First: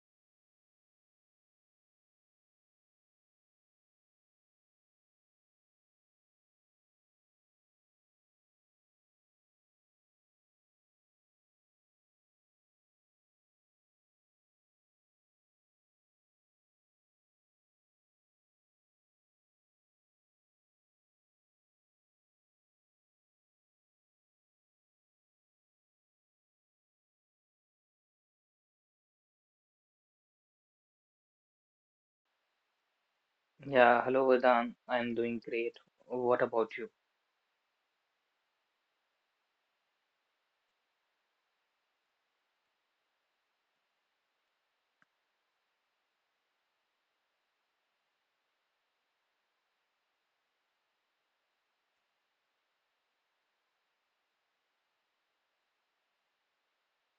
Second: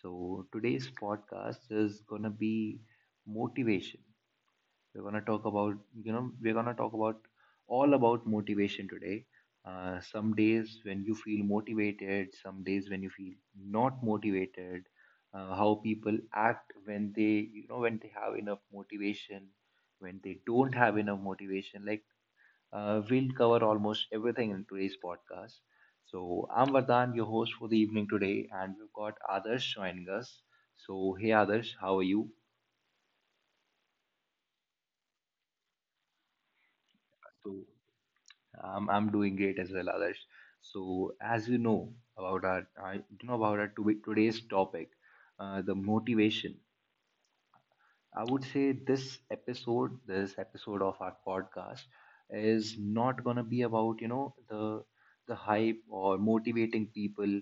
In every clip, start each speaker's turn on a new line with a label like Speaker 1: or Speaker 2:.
Speaker 1: So today's podcast is gonna be motivation. We're gonna talk about you know we're gonna talk about all about motivation today. Some days when you feel motivated, some days when you feel not motivated. How people act when they when they have enough motivation, when they don't have enough motivation. We'll cover almost everything in today's podcast. So I'm Vardhan, your host for the evening today, and we've got Adarsh joining us. So hey Adarsh, how are you?
Speaker 2: Yeah, hello Vardhan. I'm doing great. What about you?
Speaker 1: So I'm doing great as well, Adarsh. So, as you know about I about our today's topic, the motivation. I would say this episode of our podcast, is not gonna be about the hype or motivating people.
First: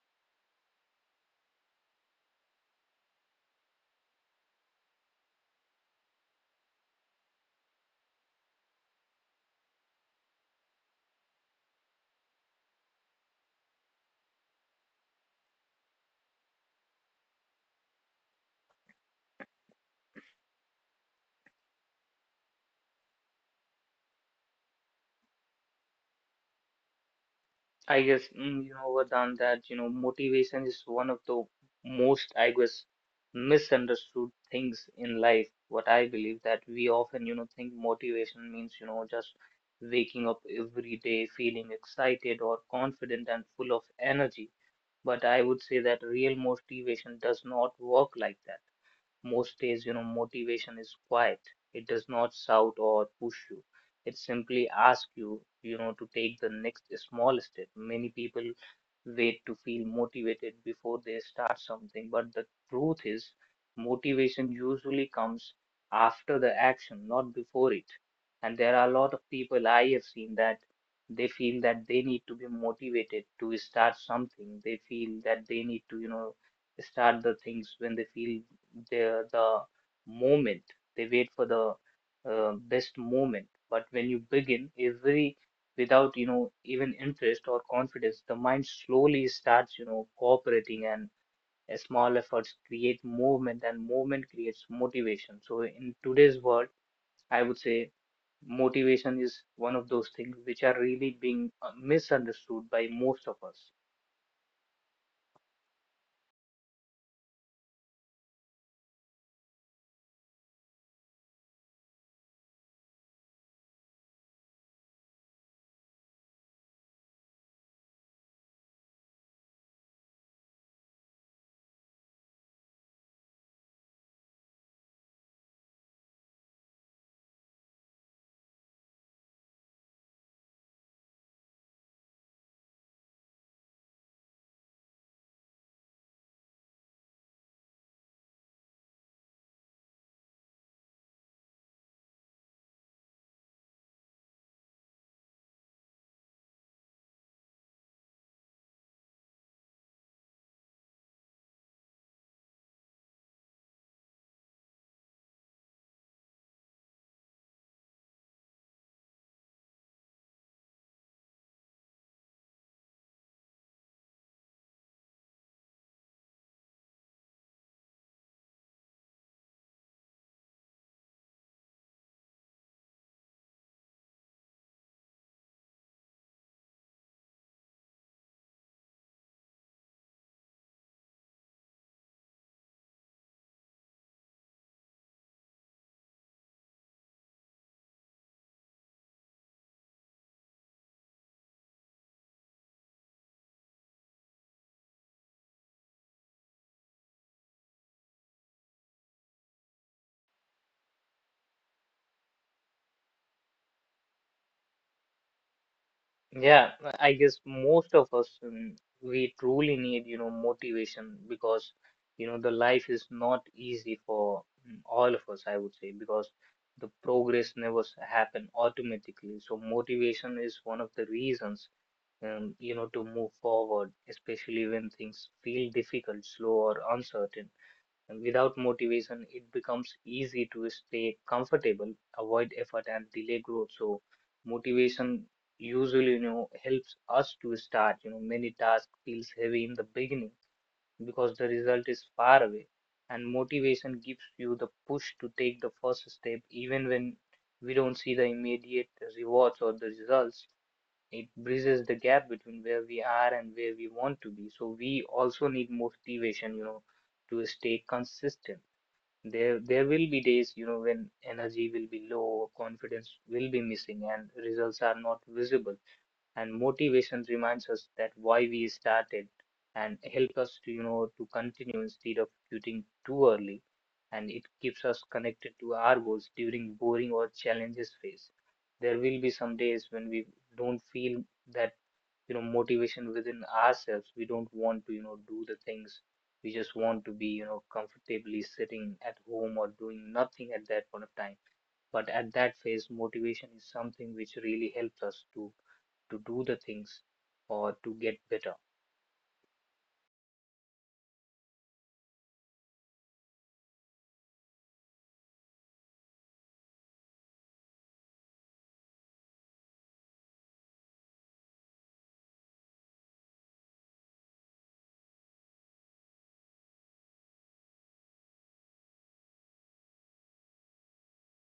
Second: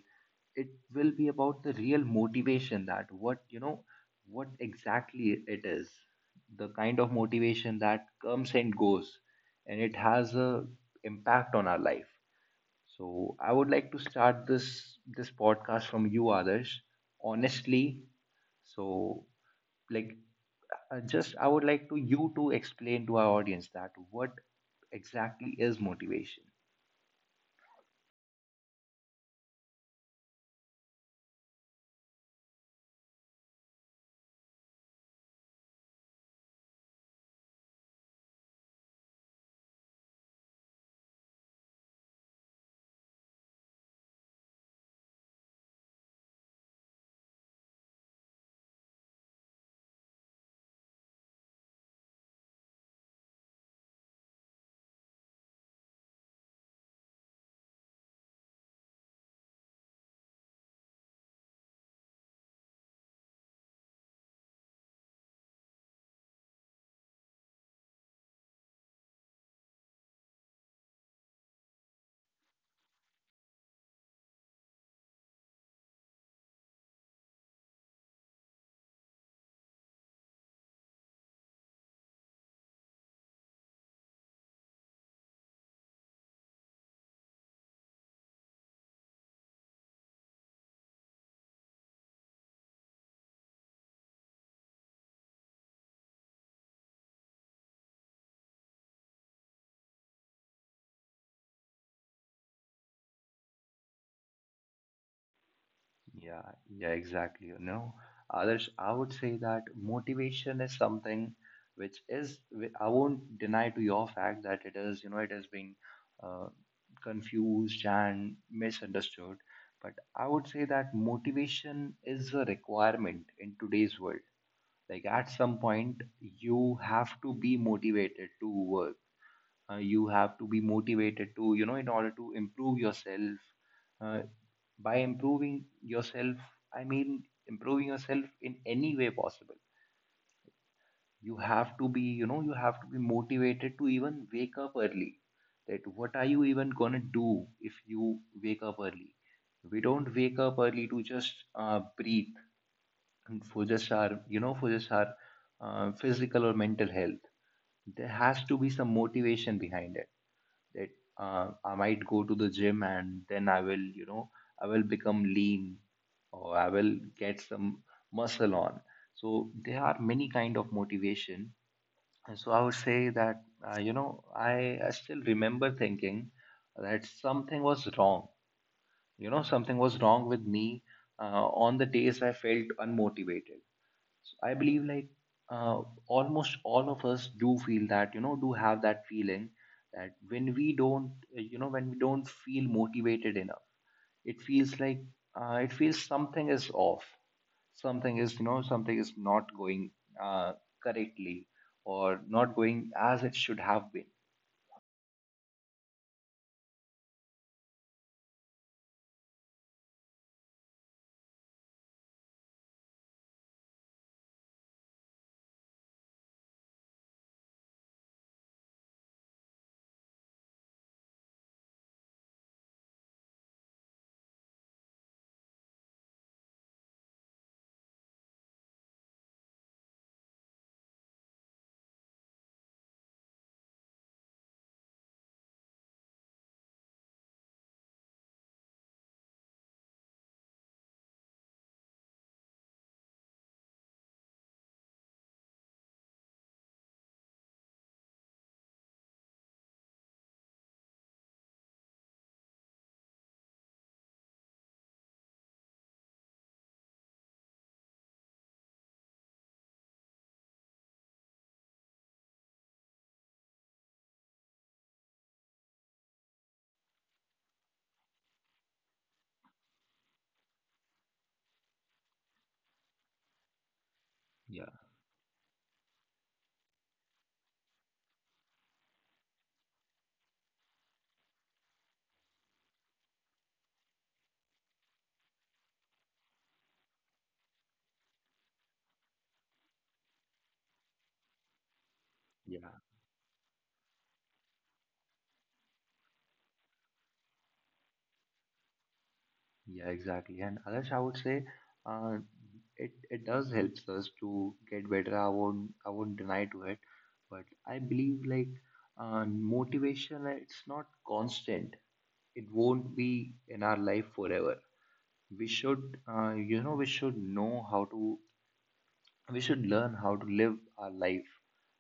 Speaker 1: It will be about the real motivation that what you know what exactly it is, the kind of motivation that comes and goes, and it has a impact on our life. So I would like to start this podcast from you, Adarsh, honestly. So like just I would like to you to explain to our audience that what exactly is motivation.
Speaker 2: You know Vardhan that motivation is one of the most misunderstood things in life. What I believe that we often think motivation means just waking up every day feeling excited or confident and full of energy. But I would say that real motivation does not work like that. Most days, you know, motivation is quiet. It does not shout or push you. It simply asks you, you know, to take the next small step. Many people wait to feel motivated before they start something. But the truth is, motivation usually comes after the action, not before it. And there are a lot of people I have seen that they feel that they need to be motivated to start something. They feel that they need to, you know, start the things when they feel the moment. They wait for the best moment. But when you begin, every without even interest or confidence, the mind slowly starts cooperating, and small efforts create movement, and movement creates motivation. So in today's world, I would say motivation is one of those things which are really being misunderstood by most of us.
Speaker 1: Yeah, yeah, exactly. You know, Others, I would say that motivation is something which is, I won't deny to your fact that it is, it is being uh, confused and misunderstood. But I would say that motivation is a requirement in today's world. Like at some point, you have to be motivated to work. You have to be motivated to in order to improve yourself. Uh, by improving yourself I mean Improving yourself in any way possible, you have to be you know you have to be motivated to even wake up early. That what are you even going to do if you wake up early? We don't wake up early to just breathe and for just our you know for just our physical or mental health. There has to be some motivation behind it, that I might go to the gym and then I will, you know, I will become lean or I will get some muscle on. So there are many kind of motivation. And so I would say that, you know, I still remember thinking that something was wrong. You know, something was wrong with me on the days I felt unmotivated. So I believe almost all of us do feel that, you know, do have that feeling that when we don't, you know, when we don't feel motivated enough, it feels like it feels something is off. Something is, you know, something is not going uh, correctly or not going as it should have been.
Speaker 2: Yeah, I guess most of us, we truly need, you know, motivation because, you know, the life is not easy for all of us, I would say, because the progress never happen automatically. So motivation is one of the reasons, you know, to move forward, especially when things feel difficult, slow, or uncertain. And without motivation, it becomes easy to stay comfortable, avoid effort, and delay growth. So, motivation usually, you know, helps us to start. You know, many tasks feels heavy in the beginning because the result is far away, and motivation gives you the push to take the first step, even when we don't see the immediate rewards or the results. It bridges the gap between where we are and where we want to be. So we also need motivation, you know, to stay consistent. There will be days, you know, when energy will be low, confidence will be missing, and results are not visible, and motivation reminds us that why we started and help us to you know to continue instead of quitting too early, and it
Speaker 1: Yeah.
Speaker 2: keeps us connected to our goals during boring or challenges phase. There will be some days when we don't feel that, you know, motivation within ourselves. We don't want to, you know, do the things. We just want to be, you know, comfortably sitting at home or doing nothing at that point of time. But at
Speaker 1: Yeah.
Speaker 2: that phase, motivation is something which really helps us to do the things or to get better.
Speaker 1: Yeah, exactly. And Adarsh, I would say uh, it does helps us to get better. I won't deny to it, but I believe motivation, it's not constant. It won't be in our life forever. We should, you know, we should know how to. We should learn how to live our life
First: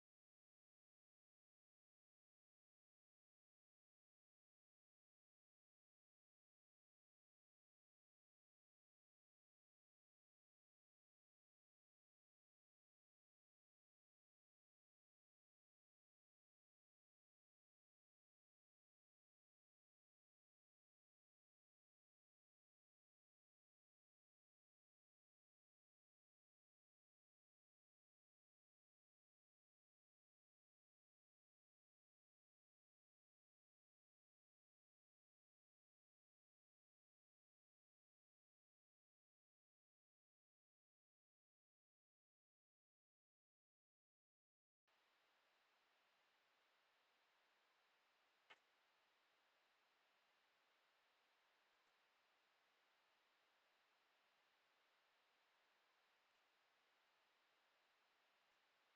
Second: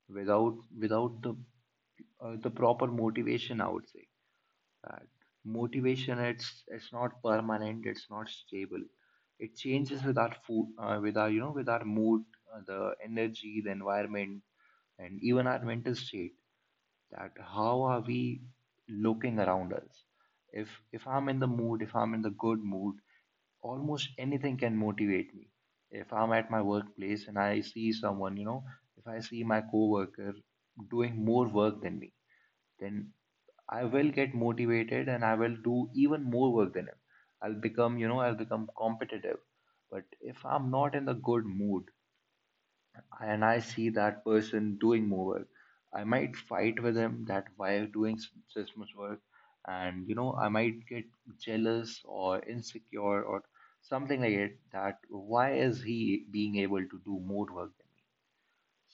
Speaker 1: without the the proper motivation. I would say that motivation, it's not permanent, it's not stable. It changes with our food, with our you know with our mood, the energy, the environment, and even our mental state, that how are we looking around us. If I'm in the mood, if I'm in the good mood, almost anything can motivate me. If I'm at my workplace and I see someone, if I see my coworker doing more work than me, then I will get motivated and I will do even more work than him. I'll become, you know, I'll become competitive. But if I'm not in the good mood and I see that person doing more work, I might fight with him that why you're doing this much work. And, you know, I might get jealous or insecure or something like it, that why is he being able to do more work than.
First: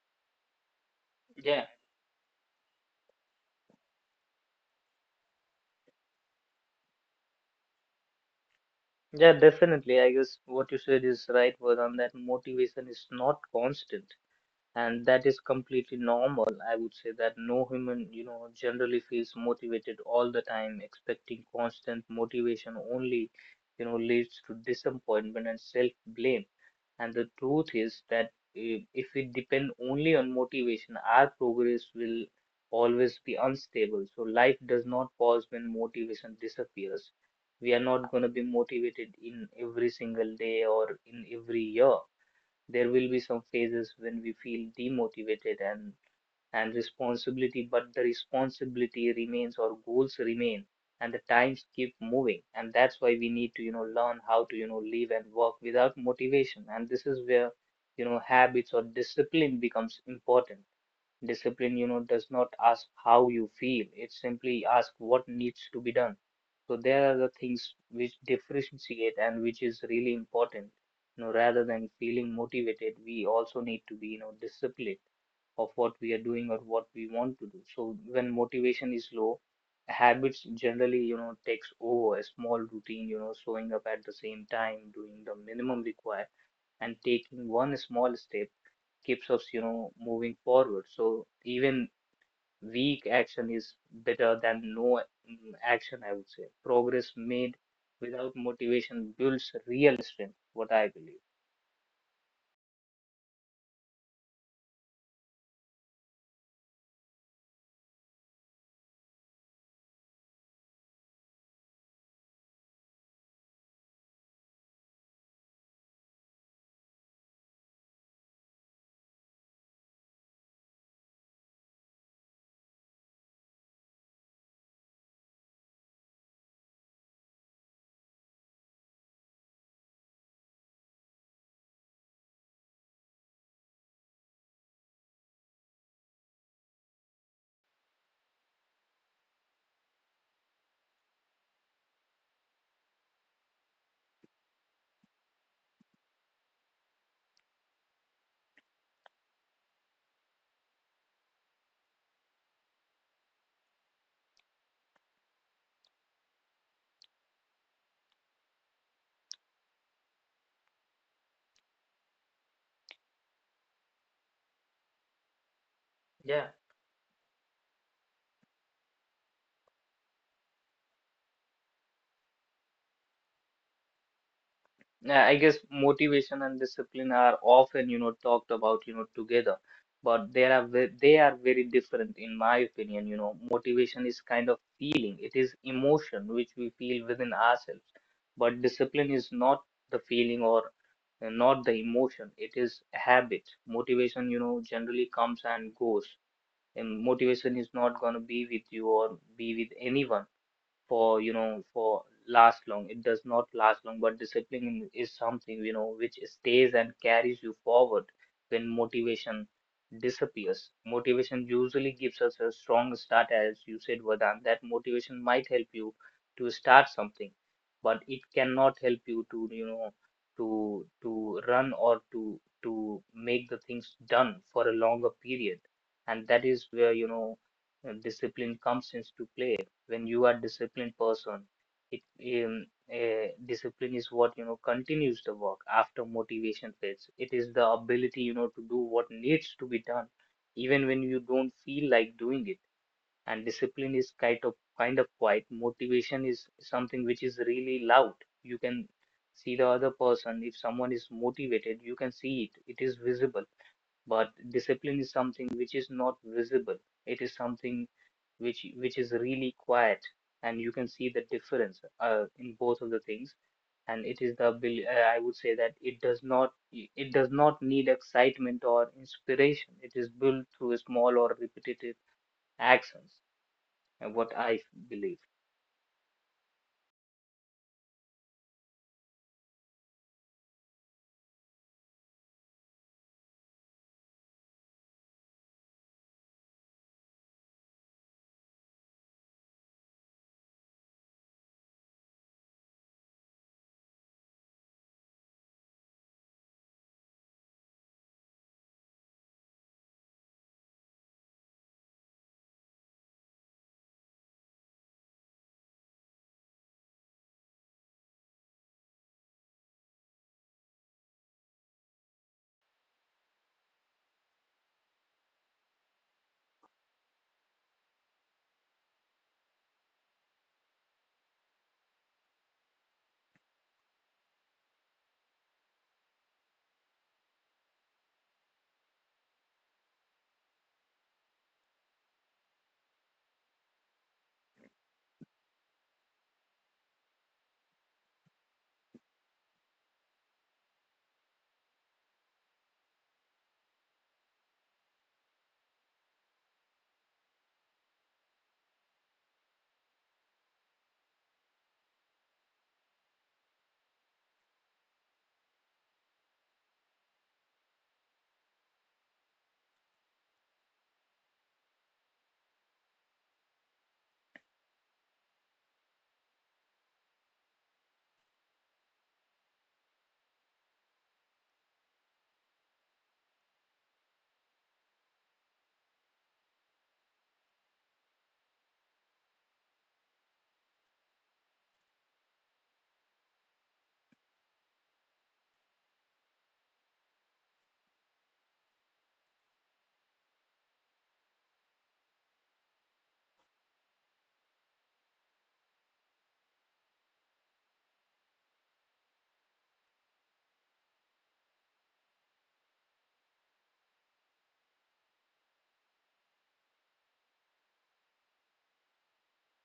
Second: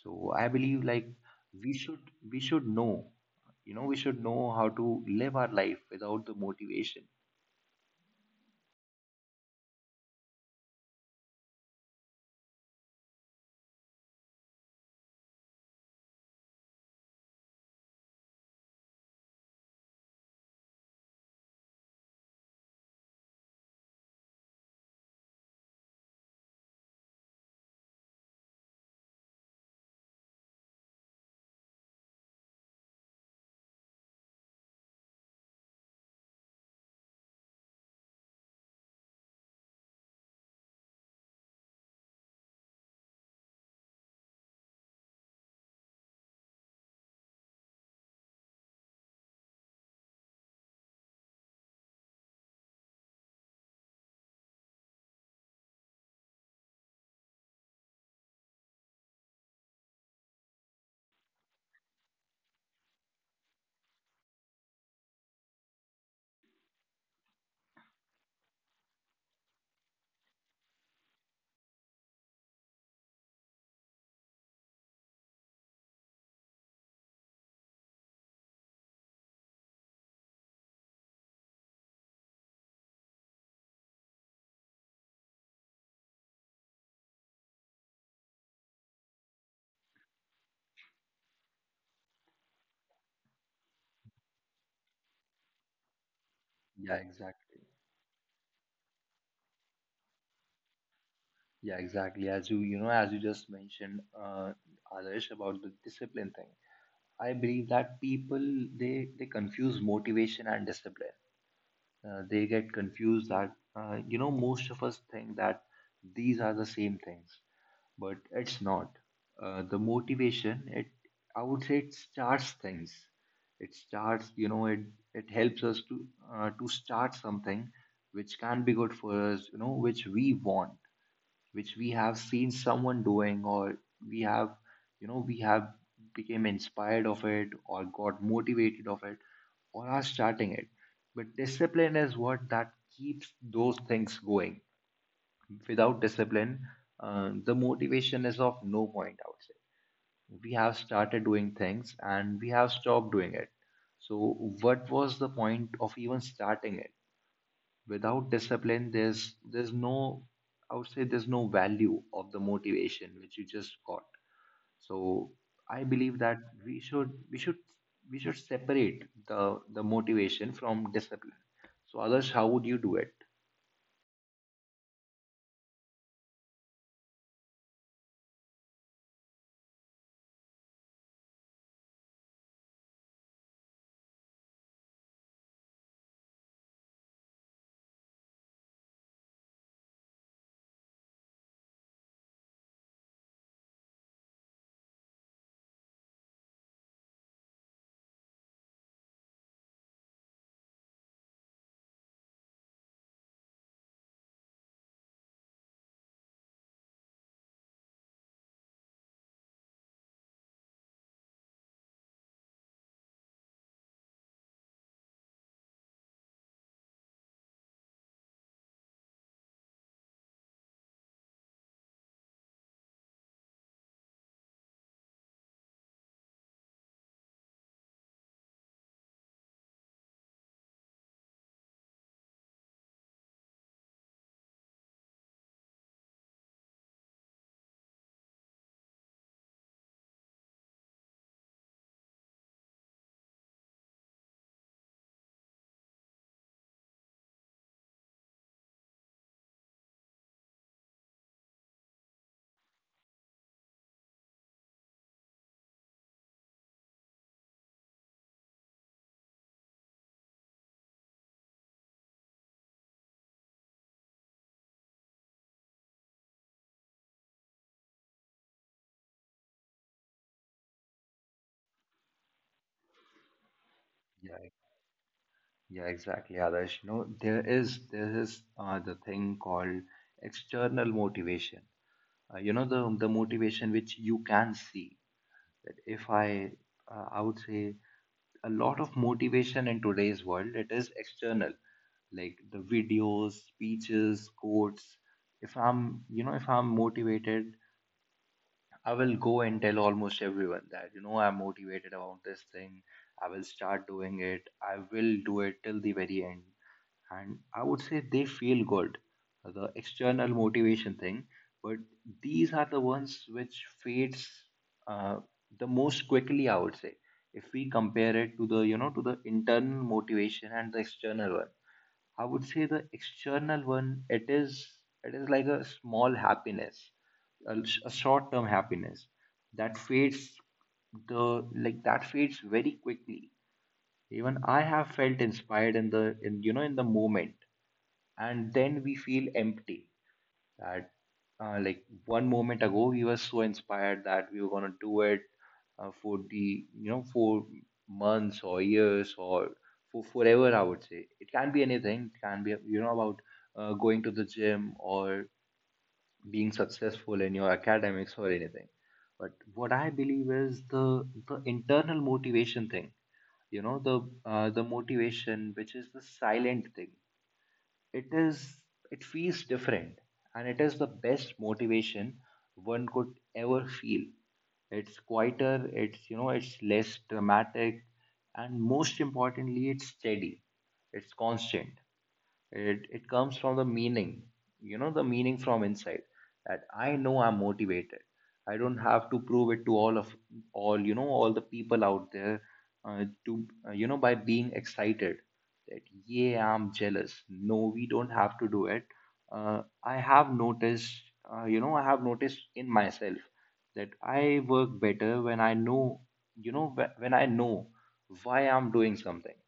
Speaker 1: So I believe like
Speaker 2: Yeah,
Speaker 1: we should know, you know, we should know how to live our life without the motivation.
Speaker 2: yeah, definitely. I guess what you said is right, Vedant, that motivation is not constant. And that is completely normal. I would say that no human, you know, generally feels motivated all the time. Expecting constant motivation only, you know, leads to disappointment and self blame. And the truth is that if we depend only on motivation, our progress will always be unstable. So life does not pause when motivation disappears. We are not going to be motivated in every single day or in every year. There will be some phases when we feel demotivated and responsibility, but the responsibility remains, our goals remain, and the times keep moving. And that's why we need to, you know, learn how to, you know, live and work without motivation. And this is where, you know, habits or discipline becomes important. Discipline, you know, does not ask how you feel. It simply asks what needs to be done. So there are the things which differentiate and which is really important. You know, rather than feeling motivated, we also need to be, you know, disciplined of what we are doing or what we want to do. So when motivation is low, habits generally, you know, takes over. A small routine, you know, showing up at the same time, doing the minimum required and taking one small step, keeps us, you know, moving forward. So even weak action is better than no action, I would say.
Speaker 1: Yeah,
Speaker 2: Progress made
Speaker 1: exactly.
Speaker 2: without motivation builds real strength, what I believe.
Speaker 1: Yeah, exactly. As you just mentioned, Adarsh, about the discipline thing. I believe that people, they confuse motivation and discipline. They get confused that you know, most of us think that these are the same things, but it's not. The motivation, it I would say it starts things. It starts, it helps us to start something which can be good for us, you know, which we want, which we have seen someone doing, or we have you know we have became inspired of it or got motivated of it or are starting it. But discipline is what that keeps those things going. Without discipline, the motivation is of no point, I would say. We have started doing things and we have stopped doing it, so what was the point of even starting it? Without discipline, there's no I would say there's no value of the motivation which you just got. So I believe
Speaker 2: Yeah.
Speaker 1: that we should we should we should separate the motivation from discipline. So others, how would you do it?
Speaker 2: Yeah, I guess motivation and discipline are often, you know, talked about, you know, together, but they are very different in my opinion. You know, motivation is kind of feeling; it is emotion which we feel within ourselves. But discipline is not the feeling or not the emotion; it is a habit. Motivation, you know, generally comes and goes, and motivation is not going to be with you or be with anyone for, you know, for last long. It does not last long. But discipline is something, you know, which stays and carries you forward when motivation disappears. Motivation usually gives us a strong start, as you said, Vadan, that motivation might help you to start something, but it cannot help you to, you know, to run or to make the things done for a longer period. And that is where, you know, discipline comes into play. When you are disciplined person, it um, discipline is what, you know, continues the work after motivation fades. It is the ability, you know, to do what needs to be done even when you don't feel like doing it. And discipline is kind of quiet. Motivation is something which is really loud. You can see the other person. If someone is motivated, you can see it, it is visible. But discipline is something which is not visible. It is something which is really quiet. And you can see the difference in both of the things. And it is the I would say that it does not, it does not need excitement or inspiration. It is built through small or repetitive actions, what
Speaker 1: Yeah,
Speaker 2: I believe.
Speaker 1: yeah, exactly. Others, you know, there is the thing called external motivation. You know, the motivation which you can see. That if I I would say a lot of motivation in today's world, it is external, like the videos, speeches, quotes. If I'm motivated, I will go and tell almost everyone that, you know, I'm motivated about this thing. I will start doing it. I will do it till the very end. And I would say they feel good, the external motivation thing. But these are the ones which fades uh, the most quickly, I would say, if we compare it to the, you know, to the internal motivation and the external one. I would say the external one, it is like a small happiness, a, a short-term happiness that fades the like that fades very quickly. Even I have felt inspired in the in you know in the moment, and then we feel empty, that like one moment ago we were so inspired that we were going to do it for the you know for months or years or for forever. I would say it can be anything. It can be, you know, about going to the gym or being successful in your academics or anything. But what I believe is the internal motivation thing, you know, the motivation which is the silent thing. It is it feels different, and it is the best motivation one could ever feel. It's quieter, it's, you know, it's less dramatic, and most importantly it's steady, it's constant. It comes from the meaning, you know, the meaning from inside, that I know I'm motivated. I don't have to prove it to all of all you know all the people out there, to you know, by being excited that yeah, I'm jealous. No, we don't have to do it. I have noticed you know, I have noticed in myself that I work better when I know, when I know why I'm doing something.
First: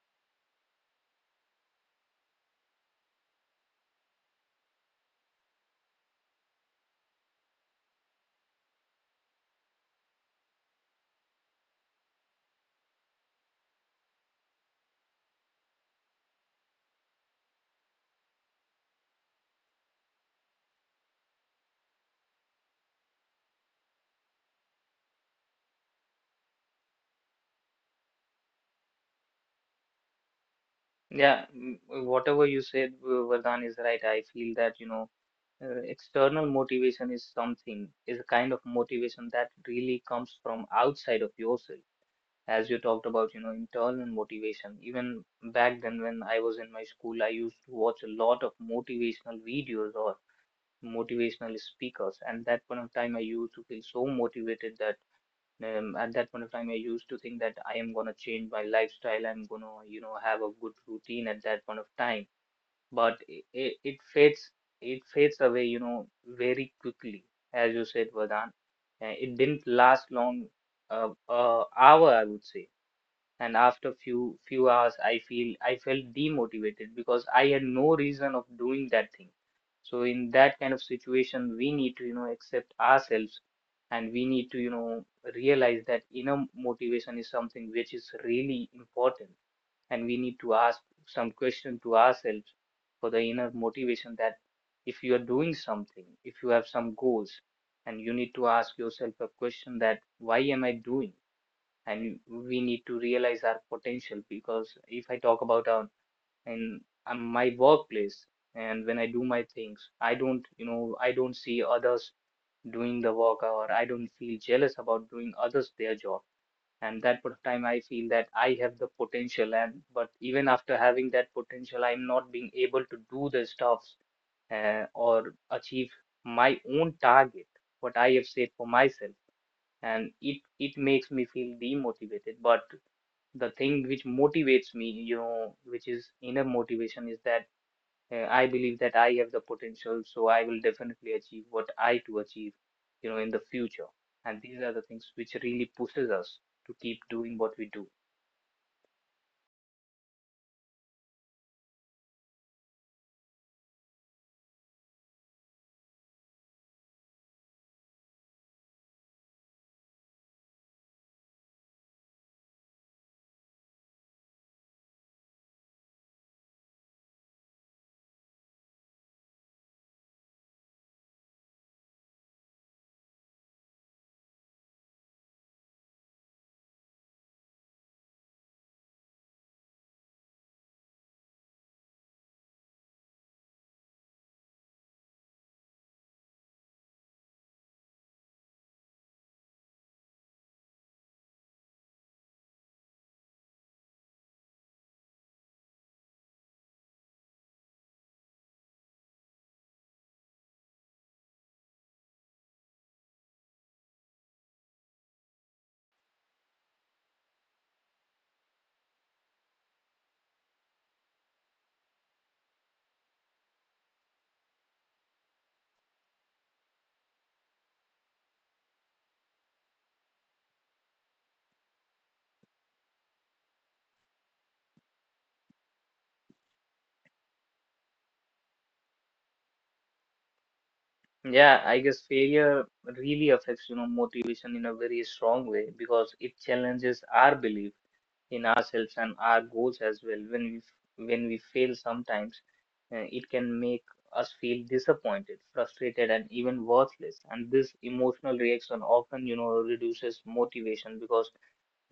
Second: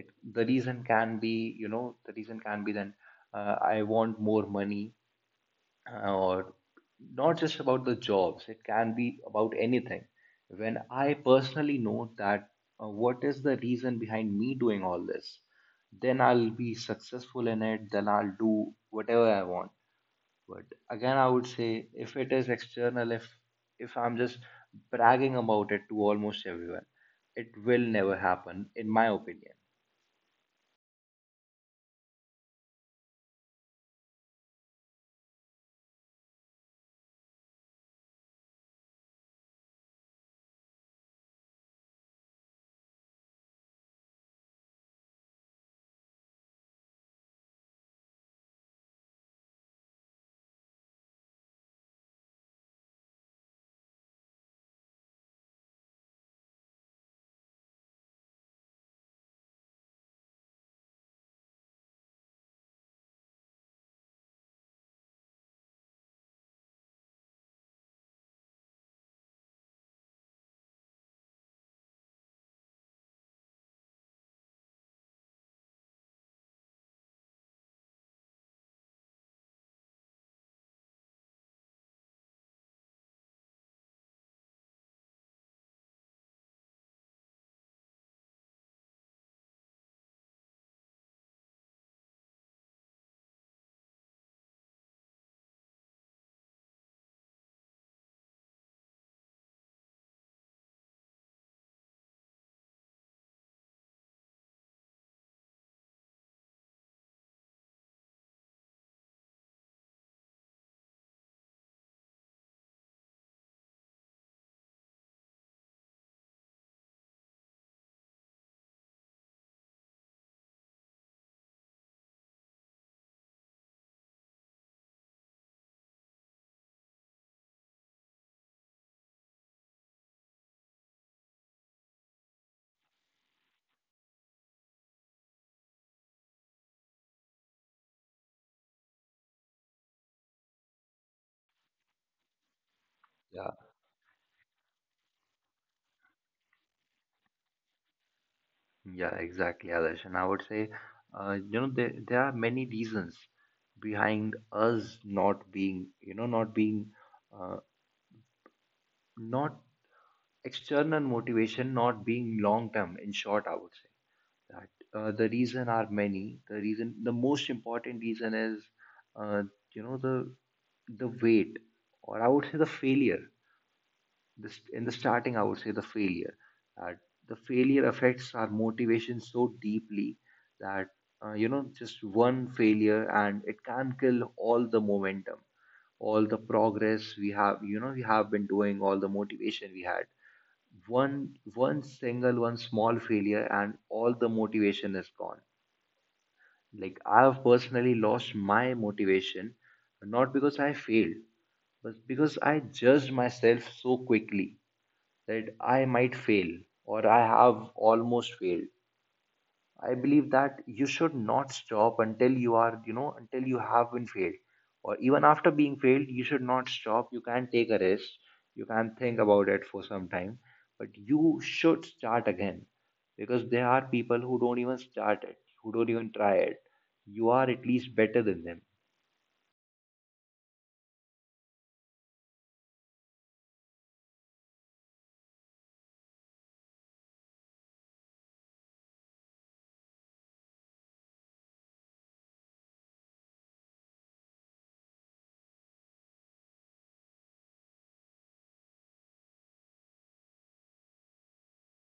Speaker 1: It the reason can be you know The reason can be then I want more money, or not just about the jobs, it can be about anything. When I personally know that what is the reason behind me doing all this, then I'll be successful in it, then I'll do whatever I want. But again, I would say if it is external, if I'm just bragging about it to almost everyone, it will never happen in my opinion.
Speaker 2: Yeah. Whatever you said, Vardhan, is right. I feel that, you know, external motivation is something, is a kind of motivation that really comes from outside of yourself. As you talked about, you know, internal motivation. Even back then, when I was in my school, I used to watch a lot of motivational videos or motivational speakers. And that point of time, I used to feel so motivated that, at that point of time, I used to think that I am gonna change my lifestyle. I'm gonna, you know, have a good routine at that point of time. But it fades. It fades away, you know, very quickly, as you said, Vardhan. It didn't last long, uh, hour I would say. And after few hours I feel, I felt demotivated because I had no reason of doing that thing. So in that kind of situation, we need to, you know, accept ourselves, and we need to, you know, realize that inner motivation is something which is really important. And we need to ask some question to ourselves for the inner motivation, that if you are doing something, if you have some goals, and you need to ask yourself a question that why am I doing. And we need to realize our potential, because if I talk about our in my workplace, and when I do my things, I don't, you know, I don't see others doing the work, or I don't feel jealous about doing others their job. And that point of time, I feel that I have the potential, and but even after having that potential, I'm not being able to do the stuffs, or achieve my own target, what I have set for myself. And it makes me feel demotivated. But the thing which motivates me, you know, which is inner motivation, is that, I believe that I have the potential, so I will definitely achieve what I to achieve, you know, in the future. And these are the things which really pushes us to keep doing what we do.
Speaker 1: Yeah, exactly, Adarsh. And I would say, you know, there are many reasons behind us not being, you know, not being, uh, not external motivation, not being long term. In short, I would say that the reason are many. The reason, the most important reason is, uh, you know, the weight, or I would say the failure. This in the starting, I would say the failure. uh, the failure affects our motivation so deeply that, you know, just one failure and it can kill all the momentum, all the progress we have, you know, we have been doing, all the motivation we had. One single, one small failure and all the motivation is gone. Like I have personally lost my motivation, not because I failed, but because I judged myself so quickly that I might fail or I have almost failed. I believe that you should not stop until you are, you know, until you have been failed. Or even after being failed, you should not stop. You can take a risk. You can think about it for some time. But you should start again, because there are people who don't even start it, who don't even try it. You are at least better than them.
Speaker 2: Yeah, I guess failure really affects, you know, motivation in a very strong way because it challenges our belief in ourselves and our goals as well. When when we fail sometimes, it can make us feel disappointed, frustrated, and even worthless. And this emotional reaction often, reduces motivation because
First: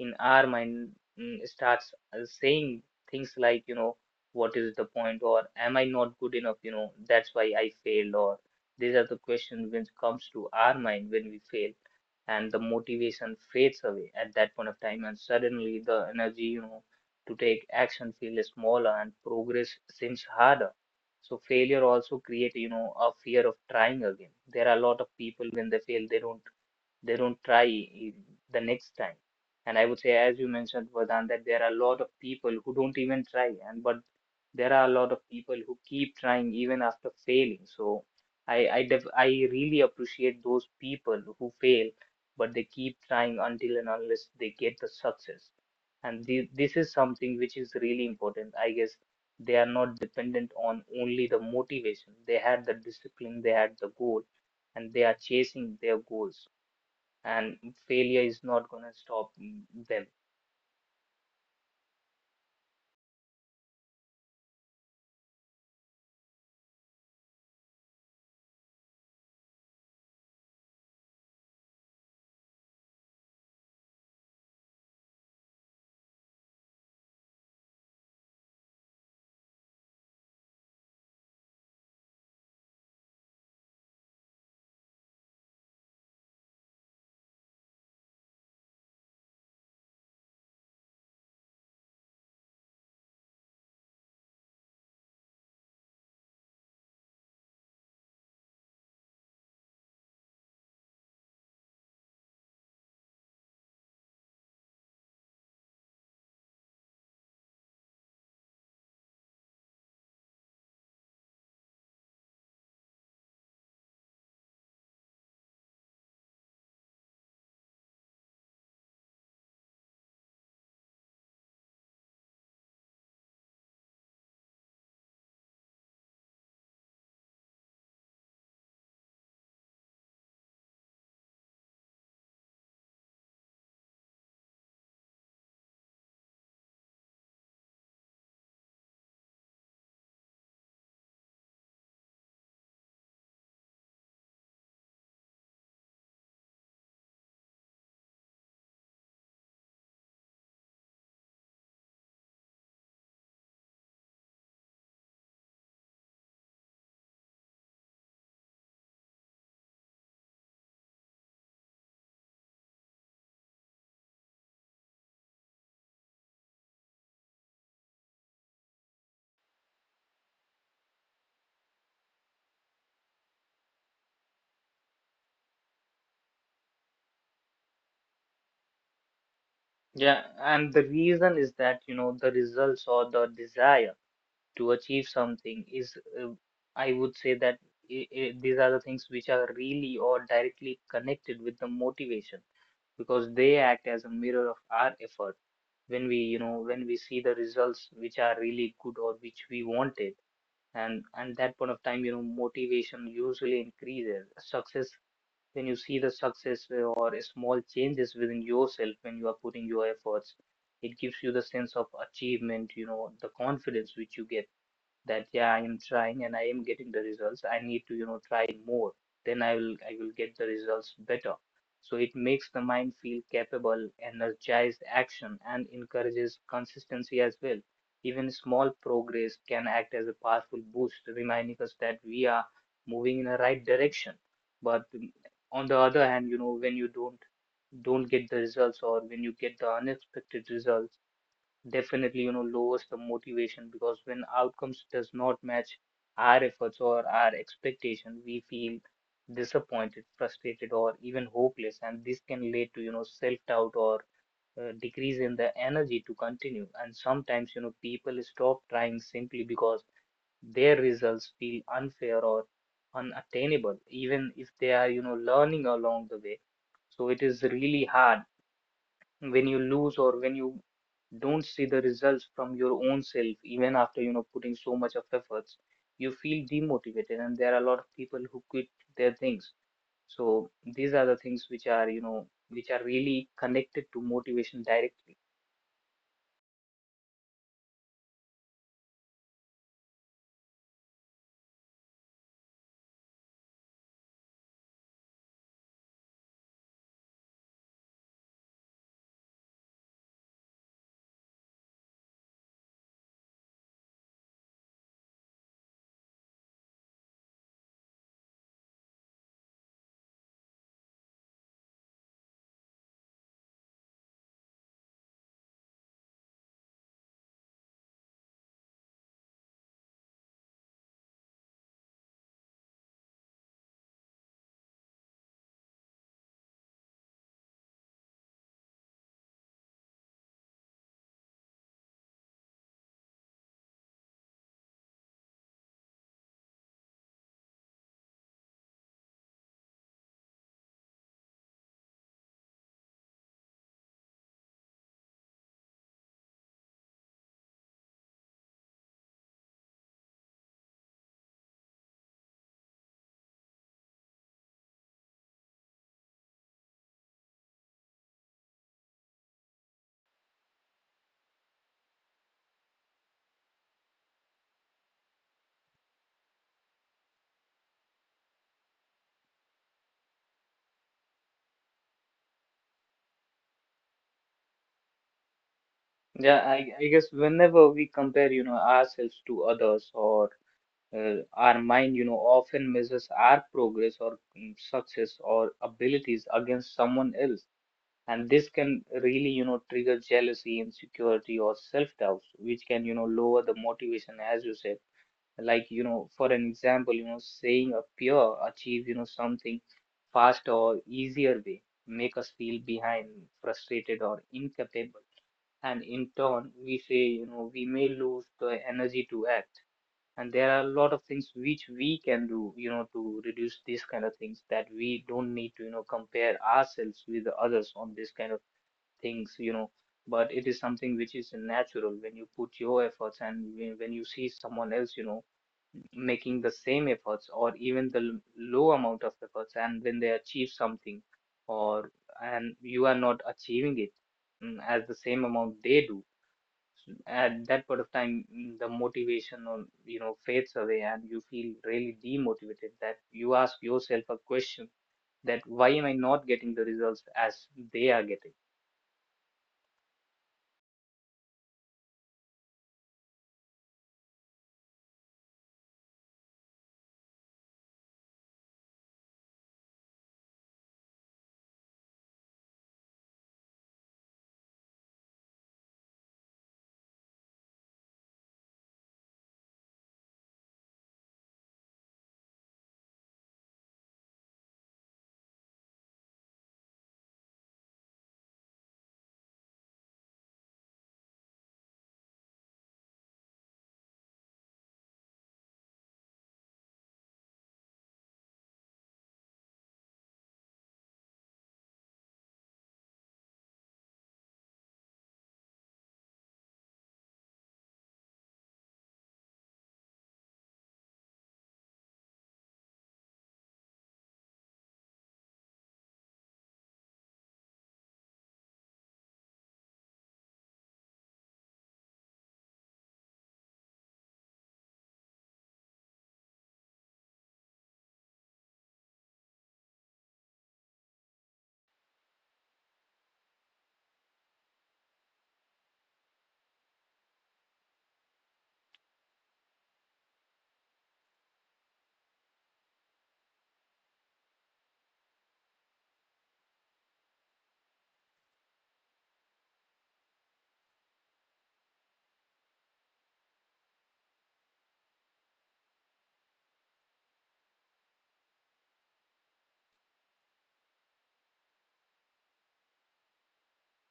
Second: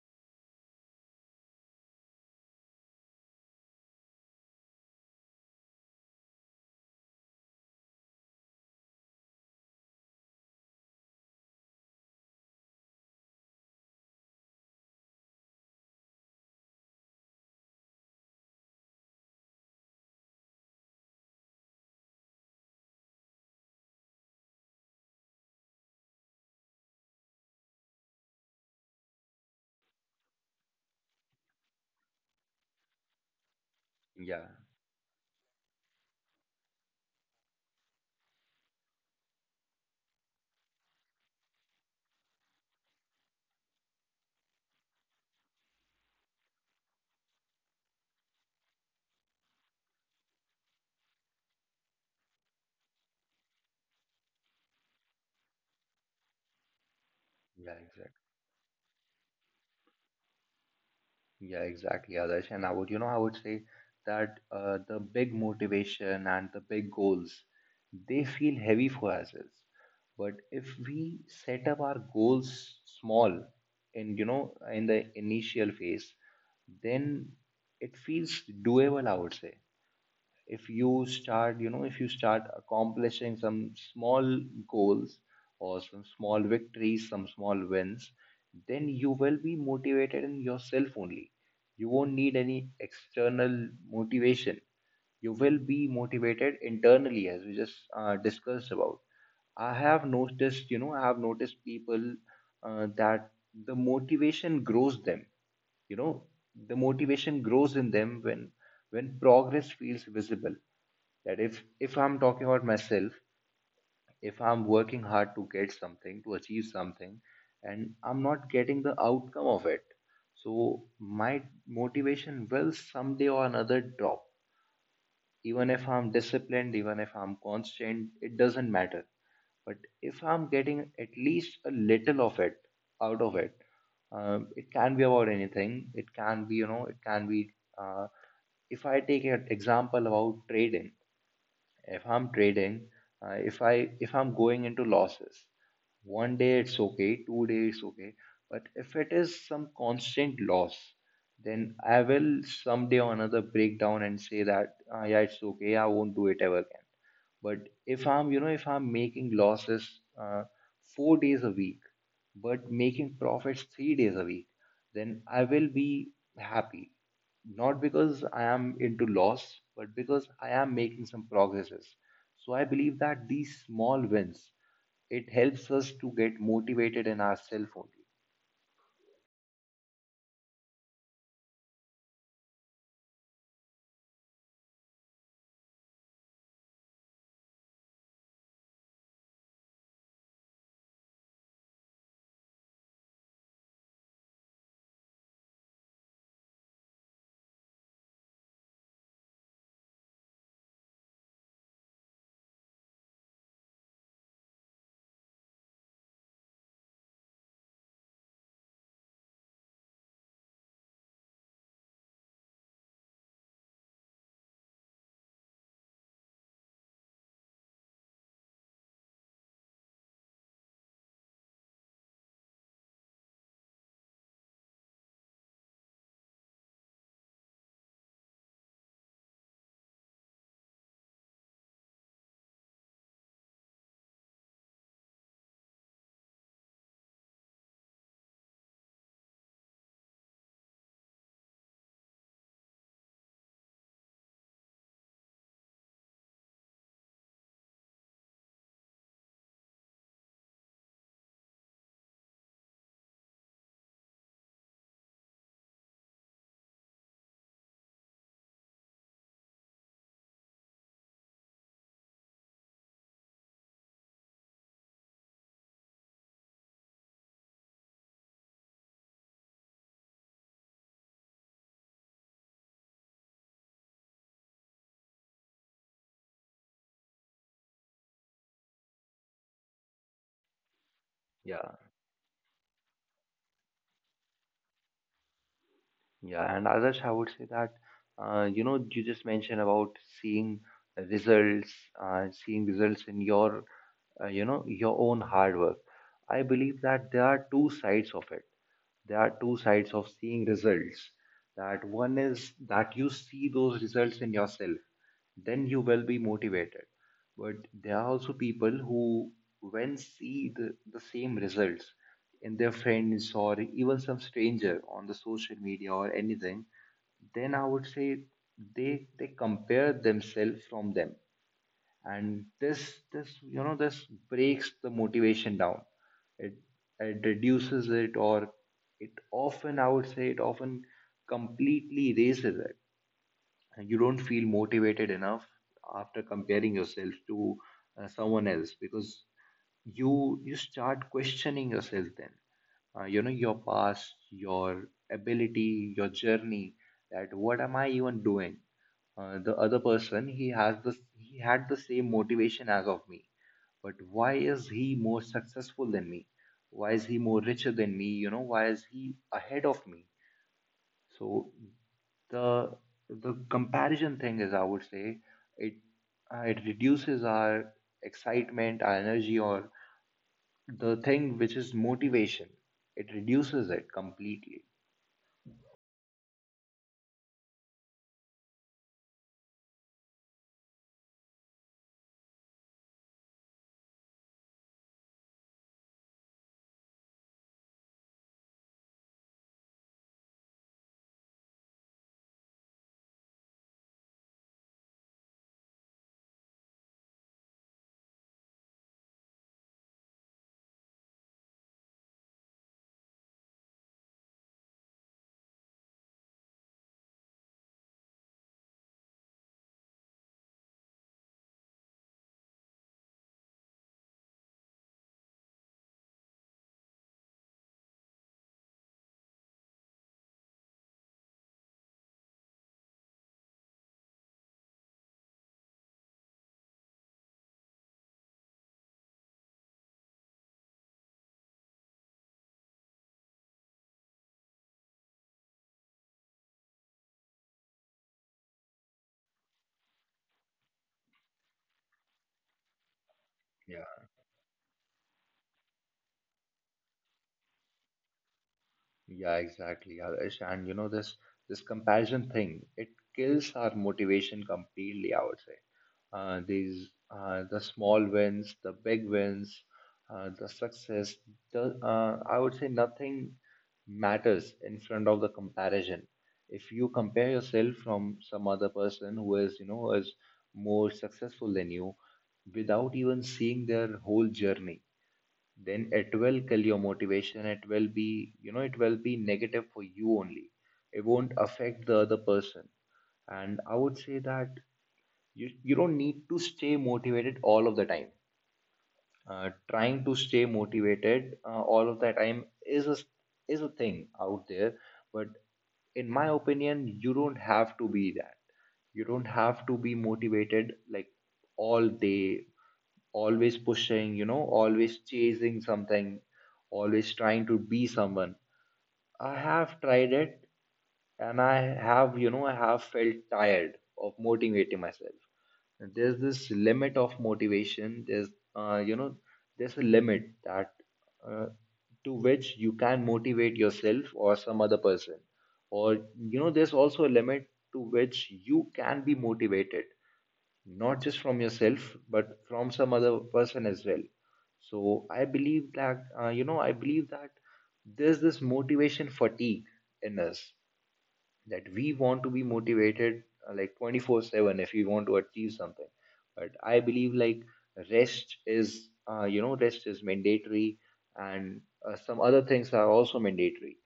Speaker 2: in our mind starts saying things like, what is the point? Or am I not good enough? That's why I failed. Or these are the questions which comes to our mind when we fail, and the motivation fades away at that point of time, and suddenly the energy, to take action, feels smaller and progress seems harder. So failure also create, a fear of trying again. There are a lot of people, when they fail, they don't try i- the next time. And I would say, as you mentioned Vardhan, that there are a lot of people who don't even try, and but
Speaker 1: Yeah,
Speaker 2: there are a lot of people who keep trying even after failing. So I really appreciate those people who fail but they keep trying until and unless they get the success. And this is something which is really important, I guess. They are not dependent on only the motivation. They had the discipline, they had the goal, and they are chasing their goals, and
Speaker 1: yeah, exactly.
Speaker 2: failure is not going to stop them.
Speaker 1: Yeah, exactly, Adarsh. And I would, you know, I would say that, the big motivation and the big goals, they feel heavy for ourselves. But if we set up our goals small in, you know, in the initial phase, then it feels doable, I would say. If you start, you know, if you start accomplishing some small goals or some small victories, some small wins, then you will be motivated in yourself only. You won't need any external motivation, you will be motivated internally, as we just discussed about. I have noticed, you know, I have noticed people, that the motivation grows them, you know, the motivation grows in them when progress feels visible. That if I'm talking about myself, if I'm working hard to get something, to achieve something, and I'm not getting the outcome of it, so my motivation will someday or another drop, even if I'm disciplined, even if I'm constant, it doesn't matter. But if I'm getting at least a little of it, out of it, it can be about anything, it can be, you know, it can be, uh, if I take an example about trading. If I'm trading, if I, if I'm going into losses, one day it's okay, two days it's okay, but if it is some constant loss, then I will someday or another break down and say that, yeah, it's okay, I won't do it ever again. But if I'm, you know, if I'm making losses uh, four days a week, but making profits three days a week, then I will be happy. Not because I am into loss, but because I am making some progresses. So I believe that these small wins, it helps us to get motivated in ourselves only.
Speaker 2: Yeah, and the reason is that, you know, the results or the desire to achieve something is, uh, I would say that I these are the things which are really or directly connected with the motivation, because they act as a mirror of our effort. When we, when we see the results which are really good or which we wanted, and that point of time, you know, motivation usually increases. Success, then you see the success or small changes within yourself when you are putting your efforts. It gives you the sense of achievement, you know, the confidence which you get, that yeah, I am trying and I am getting the results. I need to, you know, try more, then I will get the results better. So it makes the mind feel capable, energized action, and encourages consistency as well. Even small progress can act as a powerful boost, reminding us that we are moving in the right direction. But on the other hand, you know, when you don't get the results, or when you get the unexpected results, definitely, you know, lowers the motivation. Because when outcomes does not match our efforts or our expectation, we feel disappointed, frustrated, or even hopeless. And this can lead to, you know, self doubt or decrease in the energy to continue. And sometimes, you know, people stop trying simply because their results feel unfair or unattainable, even if they are, you know, learning along the way. So it is really hard when you lose or when you don't see the results from your own self even after, you know, putting so much of efforts. You feel demotivated, and there are a lot of people who quit their things. So these are the things which
Speaker 1: Yeah.
Speaker 2: are, you know, which are really connected to motivation directly.
Speaker 1: Yeah, and others, I would say that, you know, you just mentioned about seeing results, seeing results in your, you know, your own hard work. I believe that there are two sides of it. There are two sides of seeing results. That one is that you see those results in yourself, then you will be motivated. But there are also people who, when see the same results in their friends or even some stranger on the social media or anything, then I would say they compare themselves from them. And this, you know, this breaks the motivation down. it it reduces it, or it often, I would say, it often completely erases it. You don't feel motivated enough after comparing yourself to someone else, because you start questioning yourself, then, you know, your past, your ability, your journey. That what am I even doing? The other person, he has the, he had the same motivation as of me, but why is he more successful than me? Why is he more richer than me? You know, why is he ahead of me? So the the comparison thing is, I would say, it, it reduces our excitement, our energy, or the thing which is motivation. It reduces it completely.
Speaker 2: I guess whenever we compare, you know, ourselves to others, or our mind, you know, often measures our progress or success or abilities against someone else. And this can really, you know, trigger jealousy, insecurity, or self-doubts, which can, you know, lower the motivation, as you said. Like, you know, for an example, you know, saying a peer achieve, you know, something fast or easier way, make us feel behind, frustrated, or incapable, and in turn we say, you know, we may lose the energy to act. And there are a lot of things which we can do, you know, to reduce these kind of things, that we don't need to, you know, compare ourselves with others on this kind of things, you know, but it is something which is natural. When you put your efforts, and when you see someone else, you know, making the same efforts, or even the low amount of efforts, and when they achieve something, or and you are not achieving it as the same amount they do, at that point of time, the motivation, or you know, fades away, and you feel really demotivated, that you ask yourself a question, that why am I not getting the results as they are getting?
Speaker 1: Yeah, exactly, Adarsh. And you know, this comparison thing, it kills our motivation completely, I would say. These, the small wins, the big wins, the success, the, I would say nothing matters in front of the comparison. If you compare yourself from some other person who is, you know, is more successful than you, without even seeing their whole journey, then it will kill your motivation. It will be, you know, it will be negative for you only, it won't affect the other person. And I would say that you don't need to stay motivated all of the time. Trying to stay motivated all of the time is a, is a thing out there. But in my opinion, you don't have to be that. You don't have to be motivated like all day, always pushing, you know, always chasing something, always trying to be someone. I have tried it, and I have, you know, I have felt tired of motivating myself. There's this limit of motivation. There's, you know, there's a limit that, uh, to which you can motivate yourself or some other person. Or, you know, there's also a limit to which you can be motivated, not just from yourself but from some other person as well. So I believe that, you know, I believe that there's this motivation fatigue in us, that we want to be motivated like 24/7 if we want to achieve something. But I believe like rest is, you know, rest is mandatory. And some other things are also mandatory.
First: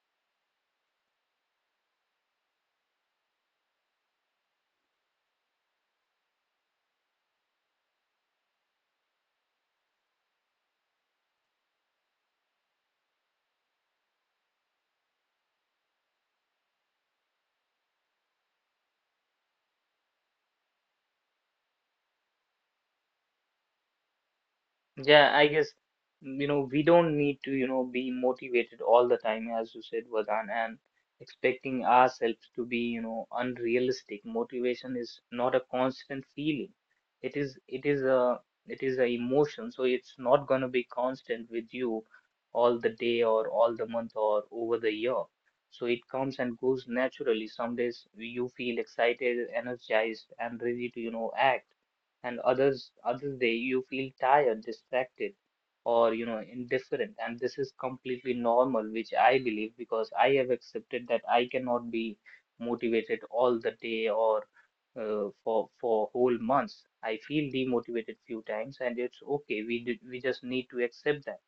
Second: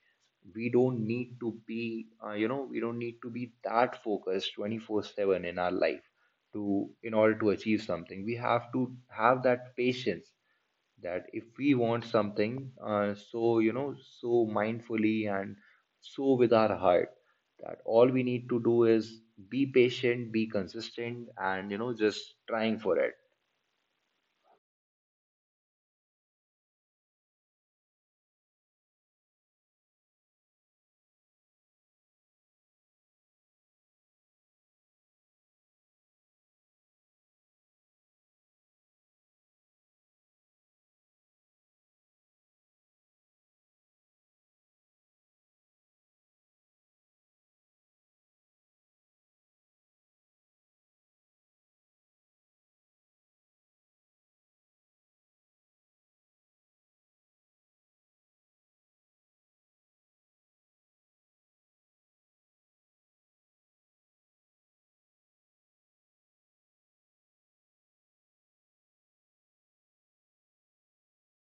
Speaker 1: We don't need to be, you know, we don't need to be that focused 24/7 in our life. To, in order to achieve something, we have to have that patience. That if we want something, so you know, so mindfully, and so with our heart, that all we need to do is be patient, be consistent, and you know, just trying for it.
Speaker 2: Yeah, I guess, you know, we don't need to, you know, be motivated all the time, as you said, Vardhan, and expecting ourselves to be, you know, unrealistic. Motivation is not a constant feeling. It is, it is a, it is a emotion, so it's not going to be constant with you all the day or all the month or over the year. So it comes and goes naturally. Some days you feel excited, energized, and ready to, you know, act, and other day you feel tired, distracted, or you know, indifferent. And this is completely normal, which I believe, because I have accepted that I cannot be motivated all the day or for whole months. I feel demotivated few times, and it's okay. We just need to accept that.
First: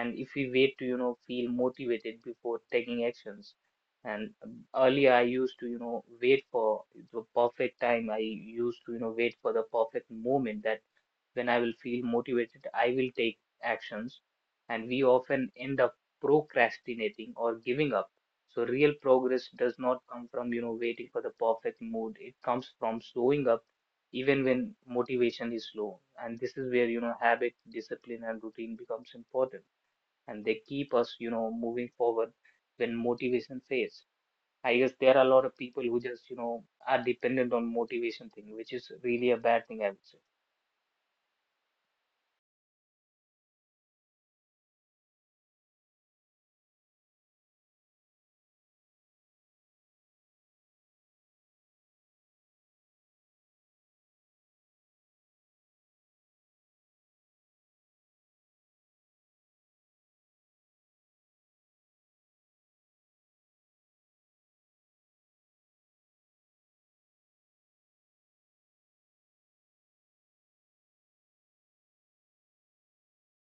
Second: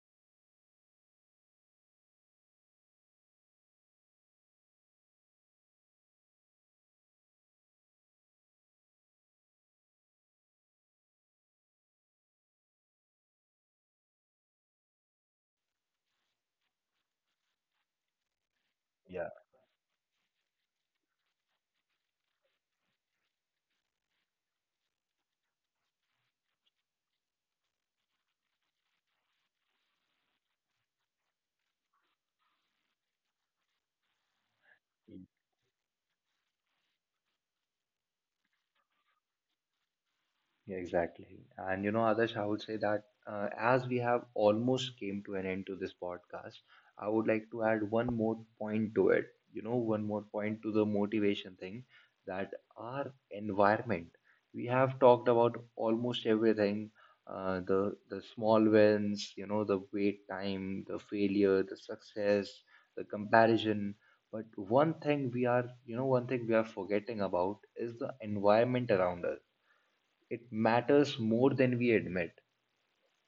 Speaker 2: And if we wait to, you know, feel motivated before taking actions, and earlier I used to, you know, wait for the perfect time. I used to, you know, wait for the perfect moment, that when I will feel motivated I will take actions, and we often end up procrastinating or giving up. So real
Speaker 1: Yeah.
Speaker 2: progress does not come from, you know, waiting for the perfect mood. It comes from showing up even when motivation is low. And this is where, you know, habit, discipline, and routine becomes important, and they keep us, you know, moving forward when motivation fails. I guess there are a lot of people who just, you know, are dependent on motivation thing, which is really a bad thing, I would say.
Speaker 1: Yeah, exactly. And you know, Adarsh, I would say that, as we have almost came to an end to this podcast, I would like to add one more point to it. You know, one more point to the motivation thing. That our environment, we have talked about almost everything, the small wins, you know, the wait time, the failure, the success, the comparison. But one thing we are, you know, one thing we are forgetting about is the environment around us. It matters more than we admit.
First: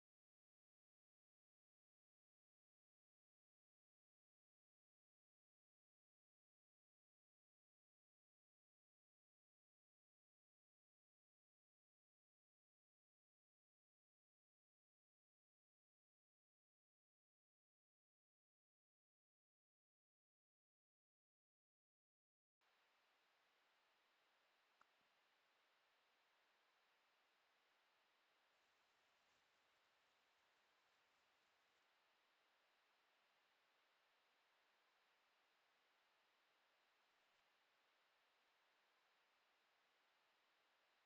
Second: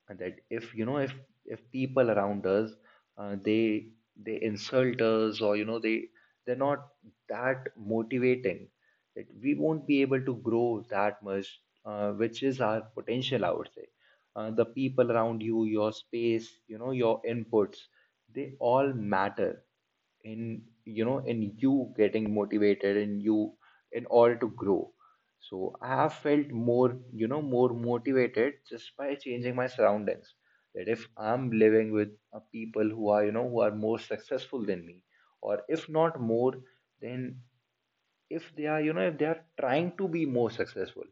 Speaker 1: And that, if you know, if people around us, uh, they they insult us, or you know, they, they're not that motivating, that we won't be able to grow that much, which is our potential, I would say. The people around you, your space, you know, your inputs, they all matter. In, you know, in you getting motivated, in you, in order to grow. So I have felt more, you know, more motivated just by changing my surroundings. That if I'm living with people who are, you know, who are more successful than me, or if not more, then, if they are, you know, if they are trying to be more successful,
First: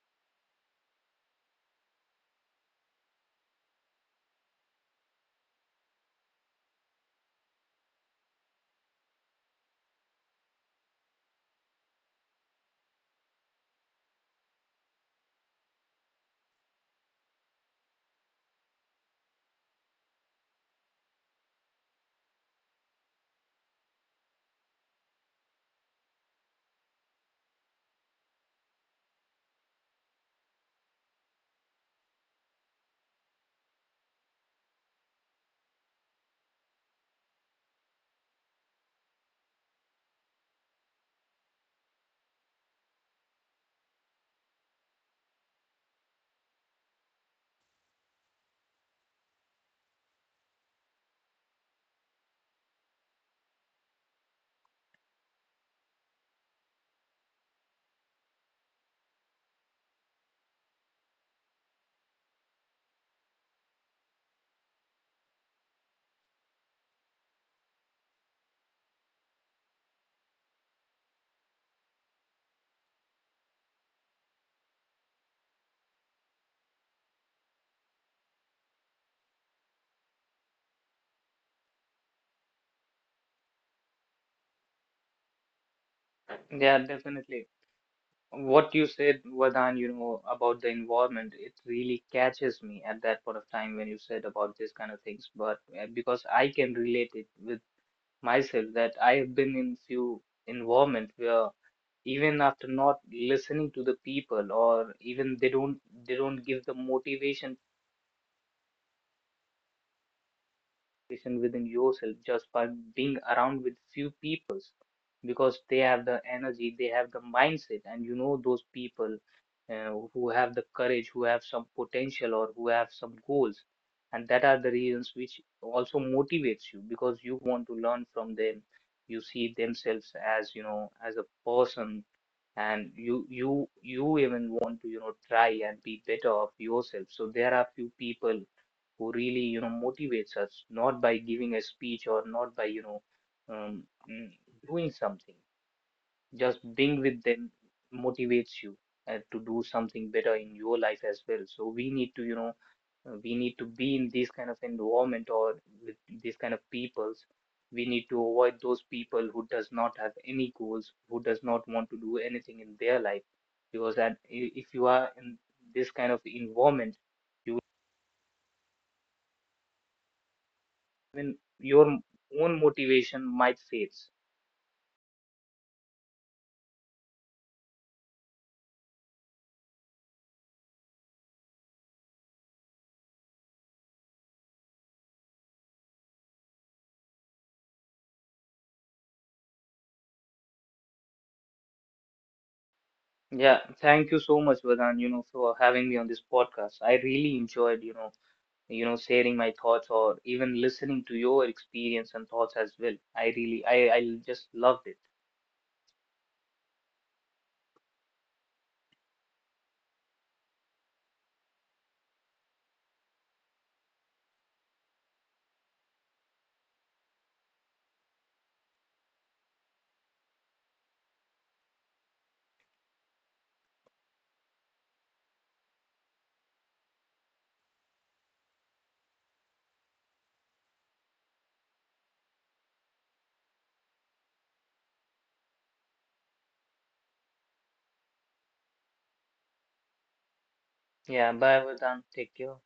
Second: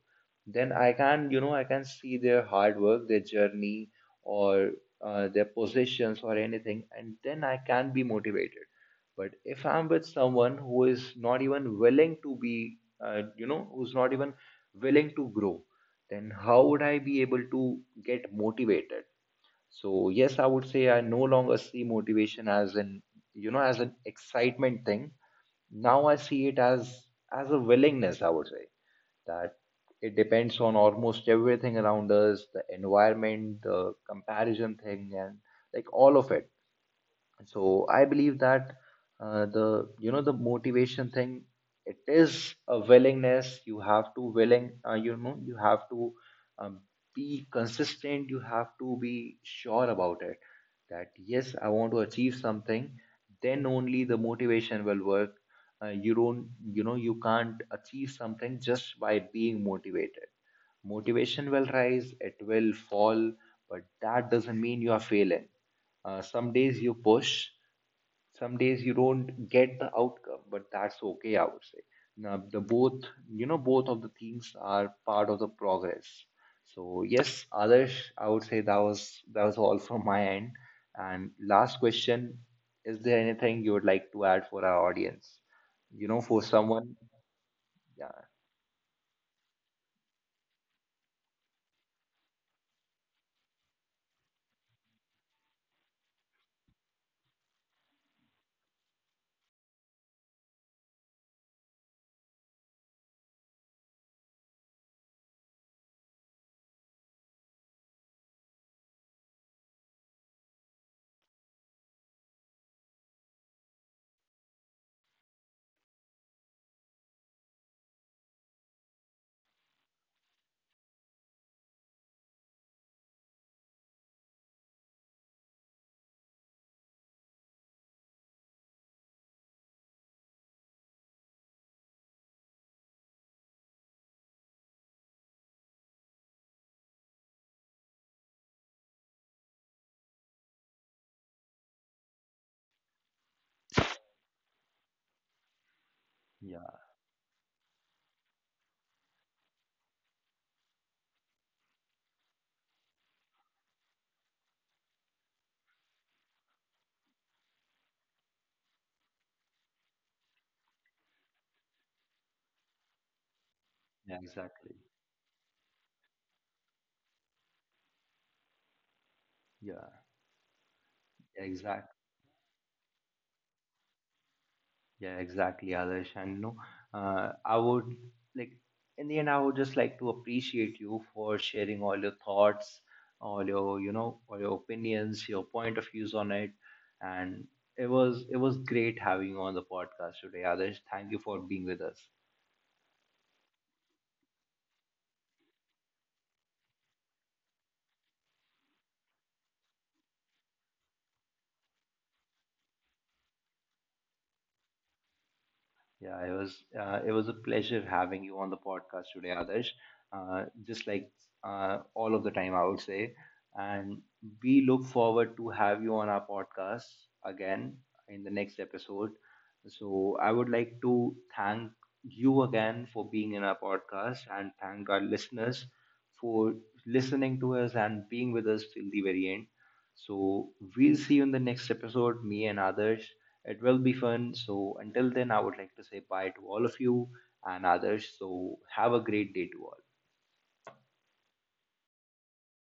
Speaker 1: then I can, you know, I can see their hard work, their journey, or, their positions or anything, and then I can be motivated. But if I'm with someone who is not even willing to be, you know, who's not even willing to grow, then how would I be able to get motivated? So yes, I would say, I no longer see motivation as an, you know, as an excitement thing. Now I see it as a willingness, I would say. That it depends on almost everything around us, the environment, the comparison thing, and like all of it. So I believe that, the, you know, the motivation thing, it is a willingness. You have to willing, you know, you have to, um, be consistent, you have to be sure about it. That yes, I want to achieve something, then only the motivation will work. You don't, you know, you can't achieve something just by being motivated. Motivation will rise, it will fall, but that doesn't mean you are failing. Some days you push, some days you don't get the outcome, but that's okay, I would say. Now, the both, you know, both of the things are part of the progress. So yes, Adarsh, I would say that was, that was all from my end. And last question, is there anything you would like to add for our audience? You know, for
Speaker 2: Yeah,
Speaker 1: someone,
Speaker 2: definitely.
Speaker 1: yeah,
Speaker 2: What you said, Vadan, you know, about the environment, it really catches me at that point of time when you said about these kind of things. But because I can relate it with myself, that I have been in few environment where even after not listening to the people, or even they don't, give the motivation, competition within yourself just by being around with few people. Because they have the energy, they have the mindset, and you know those people who have the courage, who have some potential, or who have some goals, and that are the reasons which also motivates you, because you want to learn from them. You see themselves as, you know, as a person, and you even want to, you know, try and be better of yourself. So there are few people who really, you know, motivates us not by giving a speech or not by, you know, um, mm, doing something, just
Speaker 1: yeah,
Speaker 2: being with them motivates you to do something better in your life as well. So we need to, you know, we need to be in this kind of environment, or with these kind of peoples. We need to avoid those people who does not have any goals, who does not want to do anything in their life. Because
Speaker 1: yeah,
Speaker 2: if
Speaker 1: exactly.
Speaker 2: you are in this kind of environment,
Speaker 1: Yeah,
Speaker 2: even
Speaker 1: exactly.
Speaker 2: your own motivation might fade.
Speaker 1: Yeah, exactly, Adarsh. And no, I would like, in the end, I would just like to appreciate you for sharing all your thoughts, all your, you know, all your opinions, your point of views on it. And it was, it was great having you on the podcast today, Adarsh. Thank you for being with us.
Speaker 2: Yeah, thank you so much, Vedant, you know, for having me on this podcast. I really enjoyed, sharing my thoughts or even listening to your experience and thoughts as well. I really, I just loved it.
Speaker 1: Yeah, it was, it was a pleasure having you on the podcast today, Adarsh. Just like, all of the time, I would say, and we look forward to have you on our podcast again in the next episode. So I would like to thank you again for being in our podcast, and thank our listeners for listening to us and being with us till the very end. So we'll see you in the next episode, me and Adarsh. It will be fun. So until then, I would like to say bye to all of you and others. So have a great day to all.
Speaker 2: Yeah, bye, Vedant. Take care.